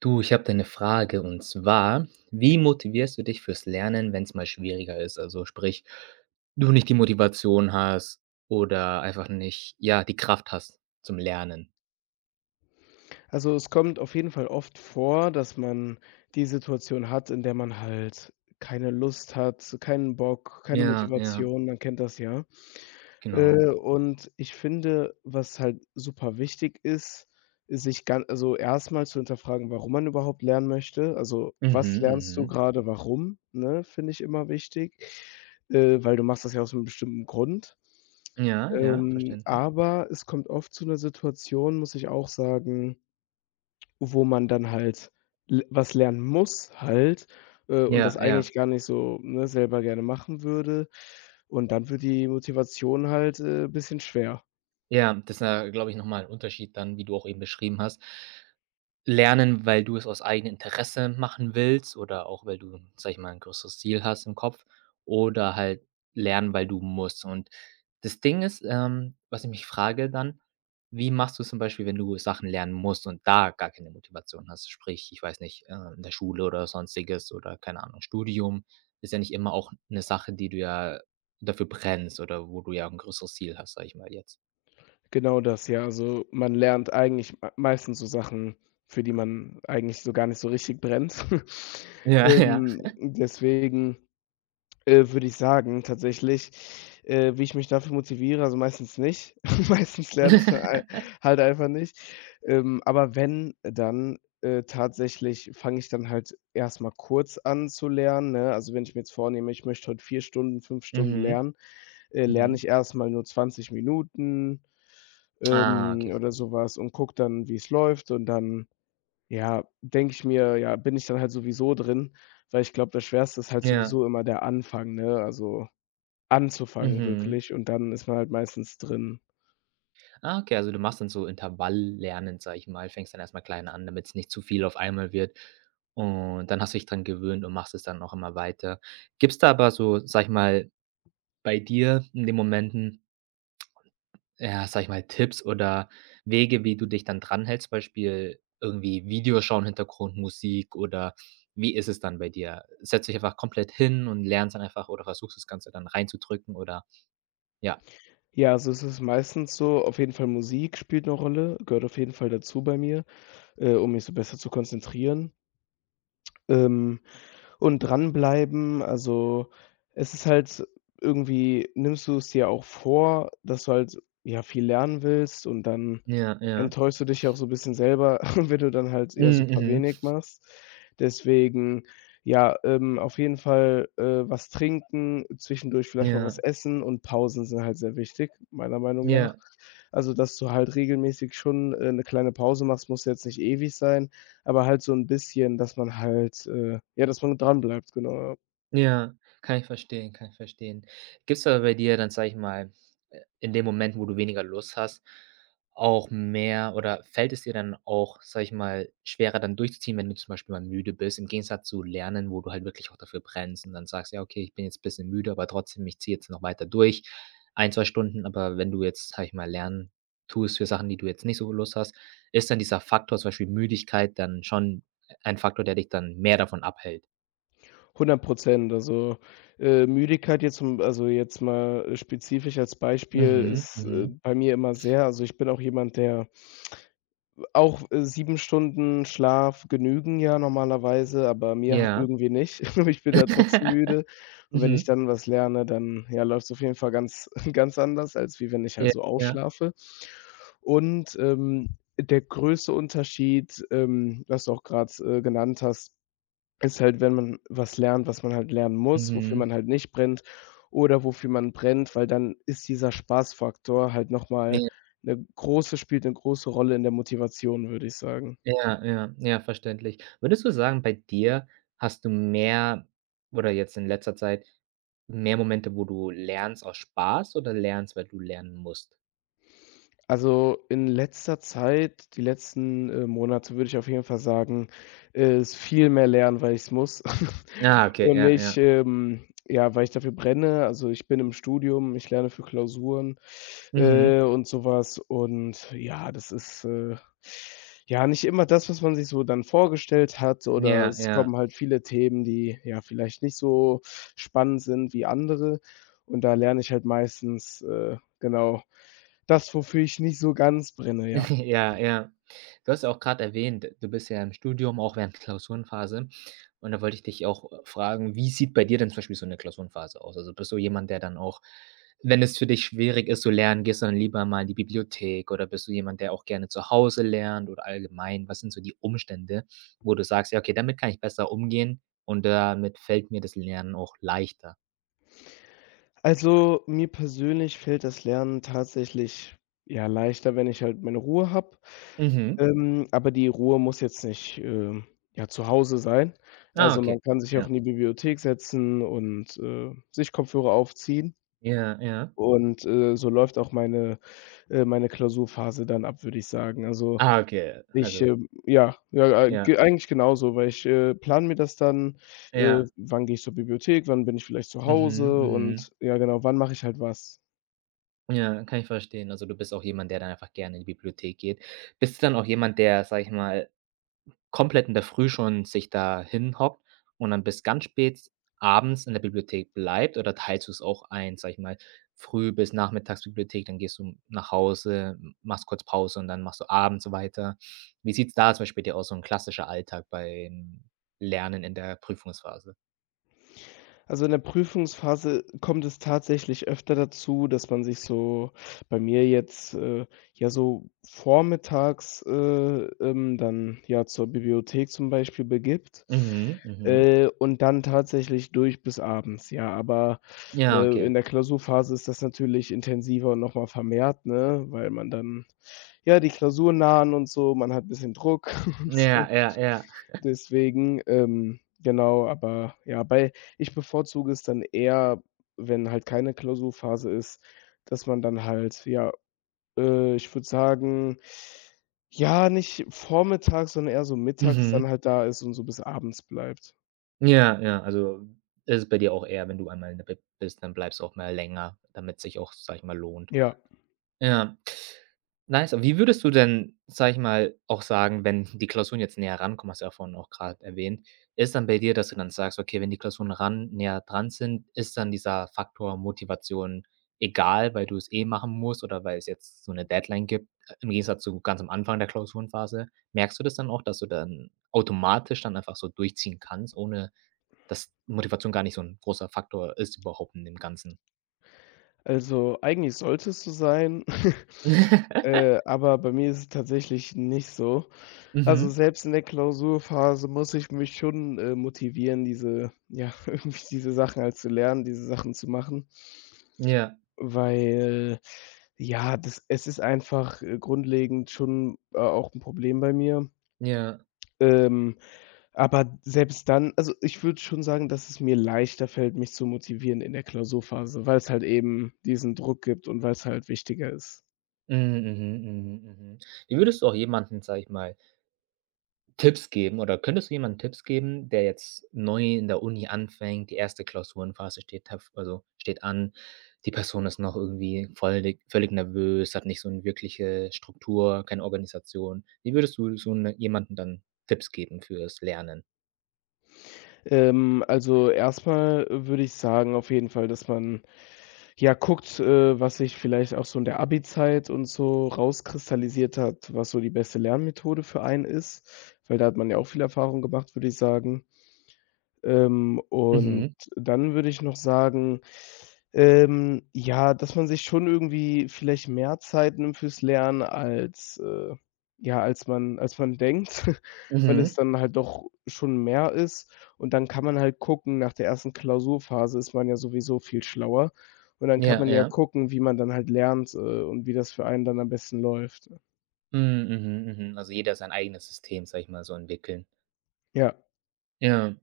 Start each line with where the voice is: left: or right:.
right: Du, ich habe da 'ne Frage und zwar, wie motivierst du dich fürs Lernen, wenn es mal schwieriger ist? Also, sprich, du nicht die Motivation hast oder einfach nicht, ja, die Kraft hast zum Lernen.
left: Also, es kommt auf jeden Fall oft vor, dass man die Situation hat, in der man halt keine Lust hat, keinen Bock, keine
right: Ja, ja,
left: Motivation, man kennt das ja.
right: genau.
left: Und ich finde, was halt super wichtig ist, ist sich gan also, erstmal zu hinterfragen, warum man überhaupt lernen möchte. Also,
right: Mhm,
left: was lernst du
right: mhm.
left: gerade? Warum, ne, finde ich immer wichtig, weil du machst das ja aus einem bestimmten Grund.
right: Ja, ja,
left: Ähm,
right: verständlich.
left: aber es kommt oft zu einer Situation, muss ich auch sagen, wo man dann halt l was lernen muss halt, und
right: Ja,
left: das
right: ja,
left: eigentlich gar nicht so, ne, selber gerne machen würde. Und dann wird die Motivation halt, bisschen schwer.
right: ja, das ist ja, glaube ich, nochmal ein Unterschied dann, wie du auch eben beschrieben hast. Lernen, weil du es aus eigenem Interesse machen willst oder auch, weil du, sage ich mal, ein größeres Ziel hast im Kopf oder halt lernen, weil du musst. Und das Ding ist, was ich mich frage dann, wie machst du's zum Beispiel, wenn du Sachen lernen musst und da gar keine Motivation hast? Sprich, ich weiß nicht, in der Schule oder Sonstiges oder keine Ahnung, Studium ist ja nicht immer auch eine Sache, die du ja dafür brennst oder wo du ja ein größeres Ziel hast, sage ich mal jetzt.
left: Genau das, ja. Also, man lernt eigentlich meistens so Sachen, für die man eigentlich so gar nicht so richtig brennt.
right: Ja, ja.
left: Deswegen würde ich sagen, tatsächlich, wie ich mich dafür motiviere, also meistens nicht. Meistens lerne ich dann ei halt einfach nicht. Aber wenn, dann, tatsächlich fange ich dann halt erstmal kurz an zu lernen, ne? Also, wenn ich mir jetzt vornehme, ich möchte heute 4 Stunden, 5 Stunden
right: Mhm,
left: lernen, lerne
right: mhm.
left: ich erstmal nur 20 Minuten,
right: Ah, okay.
left: oder sowas und gucke dann, wie es läuft und dann ja, denke ich mir, ja, bin ich dann halt sowieso drin, weil ich glaube, das Schwerste ist halt
right: Ja.
left: sowieso immer der Anfang, ne? Also anzufangen
right: Mhm.
left: wirklich und dann ist man halt meistens drin.
right: Ah, okay, also du machst dann so Intervalllernen, sage ich mal, fängst dann erstmal klein an, damit es nicht zu viel auf einmal wird. Und dann hast du dich dran gewöhnt und machst es dann auch immer weiter. Gibt es da aber so, sage ich mal, bei dir in den Momenten, ja, sage ich mal, Tipps oder Wege, wie du dich dann dranhältst? Beispiel irgendwie Videoschauen, Hintergrundmusik oder wie ist es dann bei dir? Setzt dich einfach komplett hin und lernst dann einfach oder versuchst das Ganze dann reinzudrücken oder ja.
left: Ja, also es ist meistens so, auf jeden Fall Musik spielt 'ne Rolle, gehört auf jeden Fall dazu bei mir, um mich so besser zu konzentrieren. Ähm, und dranbleiben, also es ist halt irgendwie nimmst du es dir auch vor, dass du halt, ja, viel lernen willst und dann
right: Ja, ja.
left: enttäuschst du dich ja auch so 'n bisschen selber, wenn du dann halt eher
right: Mhm,
left: super
right: mhm.
left: wenig machst. Deswegen, ja, auf jeden Fall, was trinken, zwischendurch vielleicht mal was
right: Ja,
left: essen und Pausen sind halt sehr wichtig, meiner Meinung nach.
right: ja.
left: Also, dass du halt regelmäßig schon, 'ne kleine Pause machst, muss jetzt nicht ewig sein, aber halt so 'n bisschen, dass man halt, ja, dass man dranbleibt, genau, ja.
right: Ja, kann ich verstehen, kann ich verstehen. Gibt's aber bei dir dann, sage ich mal, in den Momenten, wo du weniger Lust hast, auch mehr oder fällt es dir dann auch, sage ich mal, schwerer dann durchzuziehen, wenn du zum Beispiel mal müde bist, im Gegensatz zu Lernen, wo du halt wirklich auch dafür brennst und dann sagst: „Ja, okay, ich bin jetzt ein bisschen müde, aber trotzdem, ich ziehe jetzt noch weiter durch, ein 2 Stunden.“ Aber wenn du jetzt, sage ich mal, Lernen tust für Sachen, die du jetzt nicht so Lust hast, ist dann dieser Faktor, zum Beispiel Müdigkeit, dann schon ein Faktor, der dich dann mehr davon abhält?
left: 100. Also, Müdigkeit jetzt zum also, jetzt mal spezifisch als Beispiel
right: Mhm,
left: ist,
right: mhm.
left: bei mir immer sehr also, ich bin auch jemand, der auch, 7 Stunden Schlaf genügen ja normalerweise, aber mir ha
right: Ja.
left: irgendwie nicht. Ich bin da trotzdem müde. Und wenn ich
right: Mhm.
left: dann was lerne, dann, ja, läuft's auf jeden Fall ganz ganz anders, als wie wenn ich
right: Ja,
left: halt so
right: ja.
left: ausschlafe. Und, der größte Unterschied, was du auch gerade genannt hast, ist halt, wenn man was lernt, was man halt lernen muss, wofür
right: Mhm.
left: man halt nicht brennt oder wofür man brennt, weil dann ist dieser Spaßfaktor halt noch mal
right: Ja,
left: 'ne große spielt eine große Rolle in der Motivation, würde ich sagen.
right: ja, ja, ja, verständlich. Würdest du sagen, bei dir hast du mehr oder jetzt in letzter Zeit mehr Momente, wo du lernst aus Spaß oder lernst, weil du lernen musst?
left: Also, in letzter Zeit, die letzten, Monate würde ich auf jeden Fall sagen, ist viel mehr lernen, weil ich es muss
right: Ah, okay,
left: und
right: ja, ja.
left: nicht, ja, weil ich dafür brenne. Also, ich bin im Studium, ich lerne für Klausuren,
right: Mhm.
left: und sowas und ja, das ist, ja, nicht immer das, was man sich so dann vorgestellt hat oder
right: Ja,
left: es
right: ja.
left: kommen halt viele Themen, die, ja, vielleicht nicht so spannend sind wie andere und da lerne ich halt meistens, Genau. Das, wofür ich nicht so ganz brenne, ja.
right: Ja, ja. Du hast ja auch gerade erwähnt, du bist ja im Studium, auch während Klausurenphase. Und da wollte ich dich auch, fragen, wie sieht bei dir denn zum Beispiel so eine Klausurenphase aus? Also, bist du jemand, der dann auch, wenn es für dich schwierig ist zu lernen, gehst du dann lieber mal in die Bibliothek oder bist du jemand, der auch gerne zu Hause lernt oder allgemein? Was sind so die Umstände, wo du sagst: „Ja, okay, damit kann ich besser umgehen und damit fällt mir das Lernen auch leichter?“
left: Also, mir persönlich fällt das Lernen tatsächlich, ja, leichter, wenn ich halt meine Ruhe habe.
right: Mhm.
left: Aber die Ruhe muss jetzt nicht, ja, zu Hause sein.
right: Ah,
left: Also,
right: okay.
left: man kann sich auch
right: Ja.
left: in die Bibliothek setzen und, sich Kopfhörer aufziehen.
right: Ja, ja.
left: Und, so läuft auch meine Klausurphase dann ab, würde ich sagen. Also,
right: Ah, okay.
left: ich,
right: Also,
left: ja, ja,
right: ja,
left: ge eigentlich genauso, weil ich, plane mir das dann,
right: ja.
left: wann gehe ich zur Bibliothek, wann bin ich vielleicht zu
right: Mhm,
left: Hause
right: mhm.
left: und ja genau, wann mache ich halt was.
right: Ja, kann ich verstehen. Also, du bist auch jemand, der dann einfach gerne in die Bibliothek geht. Bist du dann auch jemand, der, sage ich mal, komplett in der Früh schon sich da hinhockt und dann bis ganz spät abends in der Bibliothek bleibt oder teilst du es auch ein, sage ich mal, früh bis Nachmittagsbibliothek, dann gehst du nach Hause, m machst kurz Pause und dann machst du abends weiter. Wie sieht's da zum Beispiel bei dir aus, so ein klassischer Alltag beim Lernen in der Prüfungsphase?
left: Also, in der Prüfungsphase kommt es tatsächlich öfter dazu, dass man sich so bei mir jetzt, ja, so vormittags, dann, ja, zur Bibliothek zum Beispiel begibt,
right: Mhm, mhm.
left: und dann tatsächlich durch bis abends, ja. Aber,
right: Ja, okay.
left: in der Klausurphase ist das natürlich intensiver und noch mal vermehrt, ne, weil man dann ja, die Klausuren nahen und so, man hat ein bisschen Druck und
right: Ja,
left: so.
right: ja, ja.
left: Deswegen, genau, aber ja, bei ich bevorzuge es dann eher, wenn halt keine Klausurphase ist, dass man dann halt, ja, ich würde sagen, ja, nicht vormittags, sondern eher so mittags dann
right: Mhm.
left: halt da ist und so bis abends bleibt.
right: Ja, ja, also ist es bei dir auch eher, wenn du einmal in der Bib bist, dann bleibst du auch mal länger, damit's sich auch, sage ich mal, lohnt.
left: Ja,
right: Ja. Nice. Wie würdest du denn, sage ich mal, auch sagen, wenn die Klausuren jetzt näher rankommen, hast du ja vorhin auch gerade erwähnt, ist dann bei dir, dass du dann sagst: „Okay, wenn die Klausuren ran näher dran sind, ist dann dieser Faktor Motivation egal, weil du es eh machen musst oder weil es jetzt so eine Deadline gibt?“ Im Gegensatz zu ganz am Anfang der Klausurenphase. Merkst du das dann auch, dass du dann automatisch dann einfach so durchziehen kannst, ohne dass Motivation gar nicht so 'n großer Faktor ist überhaupt in dem Ganzen.
left: also eigentlich sollte es so sein, aber bei mir ist es tatsächlich nicht so. Also,
right: Mhm.
left: selbst in der Klausurphase muss ich mich schon, motivieren, diese ja, irgendwie diese Sachen halt zu lernen, diese Sachen zu machen,
right: Ja,
left: weil, ja, das es ist einfach, grundlegend schon, auch ein Problem bei mir.
right: ja.
left: Ähm, aber selbst dann also, ich würde schon sagen, dass es mir leichter fällt, mich zu motivieren in der Klausurphase, weil es halt eben diesen Druck gibt und weil es halt wichtiger ist.
right: Mhm, mhm, mhm, mhm. Wie würdest du auch jemanden, sage ich mal, Tipps geben oder könntest du jemandem Tipps geben, der jetzt neu in der Uni anfängt, die erste Klausurenphase steht an. Die Person ist noch irgendwie vollig völlig nervös, hat nicht so 'ne wirkliche Struktur, keine Organisation. Wie würdest du so 'ne jemanden dann Tipps geben fürs Lernen?
left: Also, erstmal würde ich sagen auf jeden Fall, dass man ja, guckt, was sich vielleicht auch so in der Abi-Zeit und so rauskristallisiert hat, was so die beste Lernmethode für einen ist, weil da hat man ja auch viel Erfahrung gemacht, würde ich sagen. Und
right: Mhm,
left: dann würde ich noch sagen, ja, dass man sich schon irgendwie vielleicht mehr Zeit nimmt fürs Lernen als, ja, als man denkt, weil es
right: mhm.
left: dann halt doch schon mehr ist. Und dann kann man halt gucken, nach der ersten Klausurphase ist man ja sowieso viel schlauer. Und dann kann
right: Ja,
left: man ja
right: ja.
left: gucken, wie man dann halt lernt, und wie das für einen dann am besten läuft.
right: Mhm, mhm, mhm. Also jeder sein eigenes System, sage ich mal, so entwickeln.
left: Ja.
right: Ja.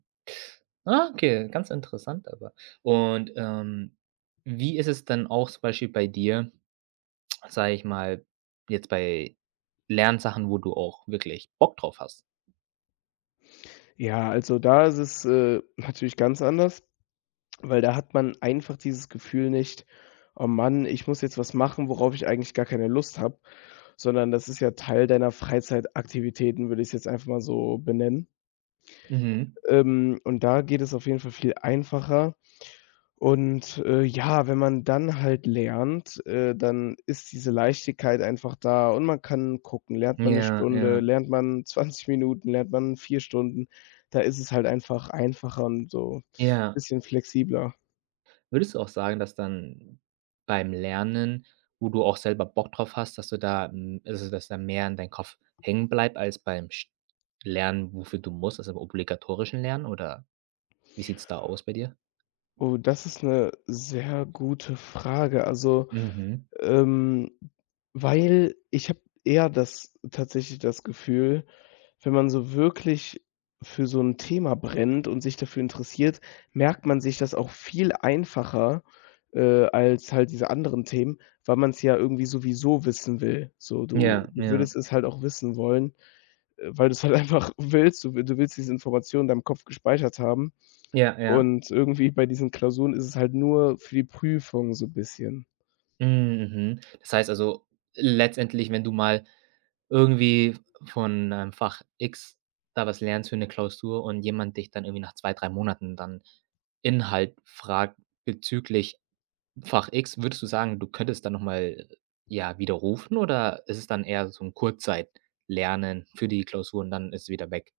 right: Ah, okay, ganz interessant aber. Und, wie ist es dann auch zum Beispiel bei dir, sage ich mal, jetzt bei Lernsachen, wo du auch wirklich Bock drauf hast?
left: Ja, also da ist es, natürlich ganz anders. Weil da hat man einfach dieses Gefühl nicht: „Oh Mann, ich muss jetzt was machen, worauf ich eigentlich gar keine Lust habe", sondern das ist ja Teil deiner Freizeitaktivitäten, würde ich's jetzt einfach mal so benennen.
right: Mhm.
left: Und da geht es auf jeden Fall viel einfacher. Und, ja, wenn man dann halt lernt, dann ist diese Leichtigkeit einfach da und man kann gucken, lernt man eine
right: Ja,
left: Stunde,
right: ja,
left: lernt man 20 Minuten, lernt man 4 Stunden. Da ist es halt einfach einfacher und so ein
right: ja.
left: bisschen flexibler.
right: Würdest du auch sagen, dass dann beim Lernen, wo du auch selber Bock drauf hast, dass du da also, dass da mehr in deinem Kopf hängen bleibt als beim Sch Lernen, wofür du musst, also, im obligatorischen Lernen oder wie sieht's da aus bei dir?
left: Oh, das ist eine sehr gute Frage. Also,
right: Mhm.
left: ähm, weil ich habe eher das tatsächlich das Gefühl, wenn man so wirklich für so ein Thema brennt und sich dafür interessiert, merkt man sich das auch viel einfacher, als halt diese anderen Themen, weil man es ja irgendwie sowieso wissen will. So, du
right: Ja,
left: du
right: ja,
left: würdest es halt auch wissen wollen, weil du es halt einfach willst. Du willst diese Informationen in deinem Kopf gespeichert haben.
right: ja, ja.
left: Und irgendwie bei diesen Klausuren ist es halt nur für die Prüfung so bisschen.
right: Hm, mhm. Das heißt also, letztendlich, wenn du mal irgendwie von 'nem Fach X da was lernst für eine Klausur und jemand dich dann irgendwie nach 2, 3 Monaten dann Inhalt fragt bezüglich Fach X, würdest du sagen, du könntest dann noch mal, ja, widerrufen oder ist es dann eher so ein Kurzzeitlernen für die Klausur und dann ist es wieder weg?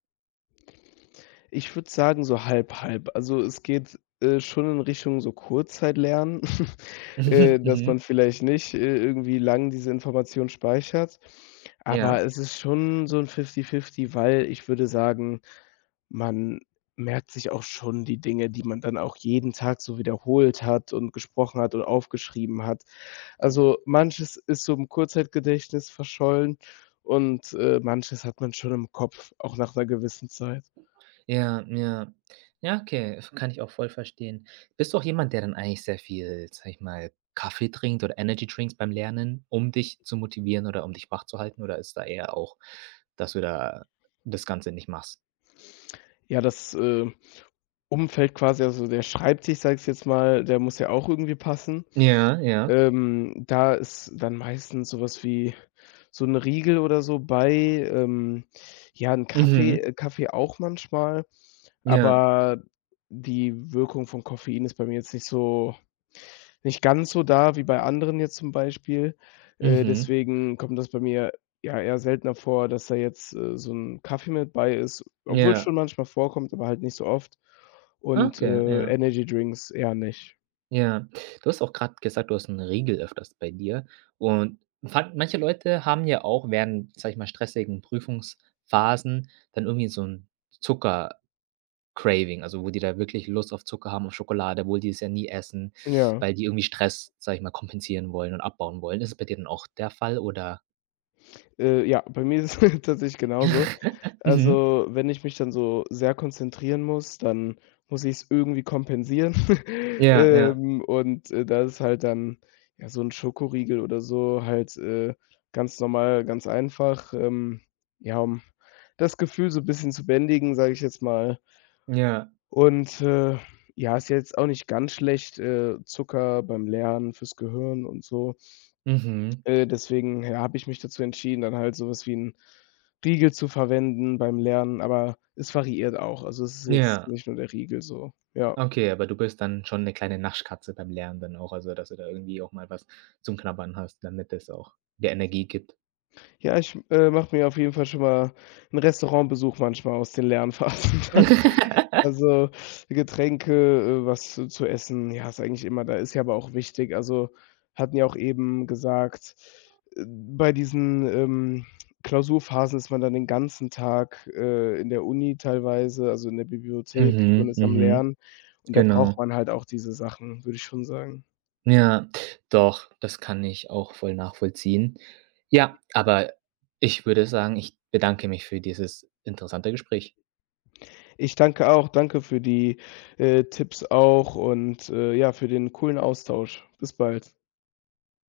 left: Ich würde sagen, so halb, halb. Also, es geht, schon in Richtung so Kurzzeitlernen,
right: Mhm,
left: dass man
right: mhm.
left: vielleicht nicht, irgendwie lang diese Information speichert.
right: Ja,
left: Aber es ist schon so ein Fifty-Fifty, weil ich würde sagen, man merkt sich auch schon die Dinge, die man dann auch jeden Tag so wiederholt hat und gesprochen hat und aufgeschrieben hat. Also, manches ist so im Kurzzeitgedächtnis verschollen und, manches hat man schon im Kopf, auch nach einer gewissen Zeit.
right: ja, ja. Ja, okay, f kann ich auch voll verstehen. Bist du auch jemand, der dann eigentlich sehr viel, sage ich mal, Kaffee trinkt oder Energy Drinks beim Lernen, um dich zu motivieren oder um dich wach zu halten oder ist da eher auch, dass du da das Ganze nicht machst?
left: Ja, das, Umfeld quasi, also der Schreibtisch, sag ich jetzt mal, der muss ja auch irgendwie passen.
right: Ja, ja.
left: Da ist dann meistens sowas wie so ein Riegel oder so bei, ähm, ja, ein Kaffee
right: Mhm.
left: äh, Kaffee auch manchmal,
right: Ja.
left: aber die Wirkung von Koffein ist bei mir jetzt nicht ganz so da wie bei anderen jetzt zum Beispiel. Äh,
right: Mhm.
left: deswegen kommt das bei mir ja eher seltener vor, dass da jetzt, so 'n Kaffee mit bei ist, obwohl es
right: Ja.
left: schon manchmal vorkommt, aber halt nicht so oft. Und,
right: Okay, ja.
left: Energydrinks eher nicht.
right: Ja, du hast auch gerade gesagt, du hast einen Riegel öfters bei dir und fand manche Leute haben ja auch während, sage ich mal, stressigen Prüfungsphasen dann irgendwie so ein Zucker-Craving, also, wo die da wirklich Lust auf Zucker haben, auf Schokolade, obwohl die es ja nie essen,
left: Ja.
right: weil die irgendwie Stress, sage ich mal, kompensieren wollen und abbauen wollen. Ist es bei dir dann auch der Fall, oder?
left: Ja, bei mir ist es tatsächlich genauso.
right: Mhm.
left: Also, wenn ich mich dann so sehr konzentrieren muss, dann muss ich es irgendwie kompensieren.
right: Ja, ja,
left: Und, da ist halt dann, ja, so ein Schokoriegel oder so halt, ganz normal, ganz einfach, ja, um das Gefühl so ein bisschen zu bändigen, sage ich jetzt mal.
right: ja.
left: Und, ja, ist jetzt auch nicht ganz schlecht, Zucker beim Lernen, fürs Gehirn und so.
right: Mhm.
left: Deswegen, ja, habe ich mich dazu entschieden, dann halt so was wie 'n Riegel zu verwenden beim Lernen, aber es variiert auch. Also, es ist jetzt
right: Ja.
left: nicht nur der Riegel so, ja.
right: Okay, aber du bist dann schon 'ne kleine Naschkatze beim Lernen dann auch, also, dass du da irgendwie auch mal was zum Knabbern hast, damit es auch dir Energie gibt.
left: Ja, ich, mache mir auf jeden Fall schon mal 'n Restaurantbesuch manchmal aus den Lernphasen dann. Also, Getränke, was zu essen, ja, ist eigentlich immer da ist ja aber auch wichtig. Also, hatten ja auch eben gesagt, bei diesen, Klausurphasen ist man dann den ganzen Tag, in der Uni teilweise, also in der Bibliothek und
right: Mhm,
left: ist am
right: mhm,
left: Lernen und da braucht
right: genau.
left: man halt auch diese Sachen, würde ich schon sagen.
right: Ja, doch, das kann ich auch voll nachvollziehen. Ja, aber ich würde sagen, ich bedanke mich für dieses interessante Gespräch.
left: Ich danke auch. Danke für die, Tipps auch und, ja, für den coolen Austausch. Bis bald.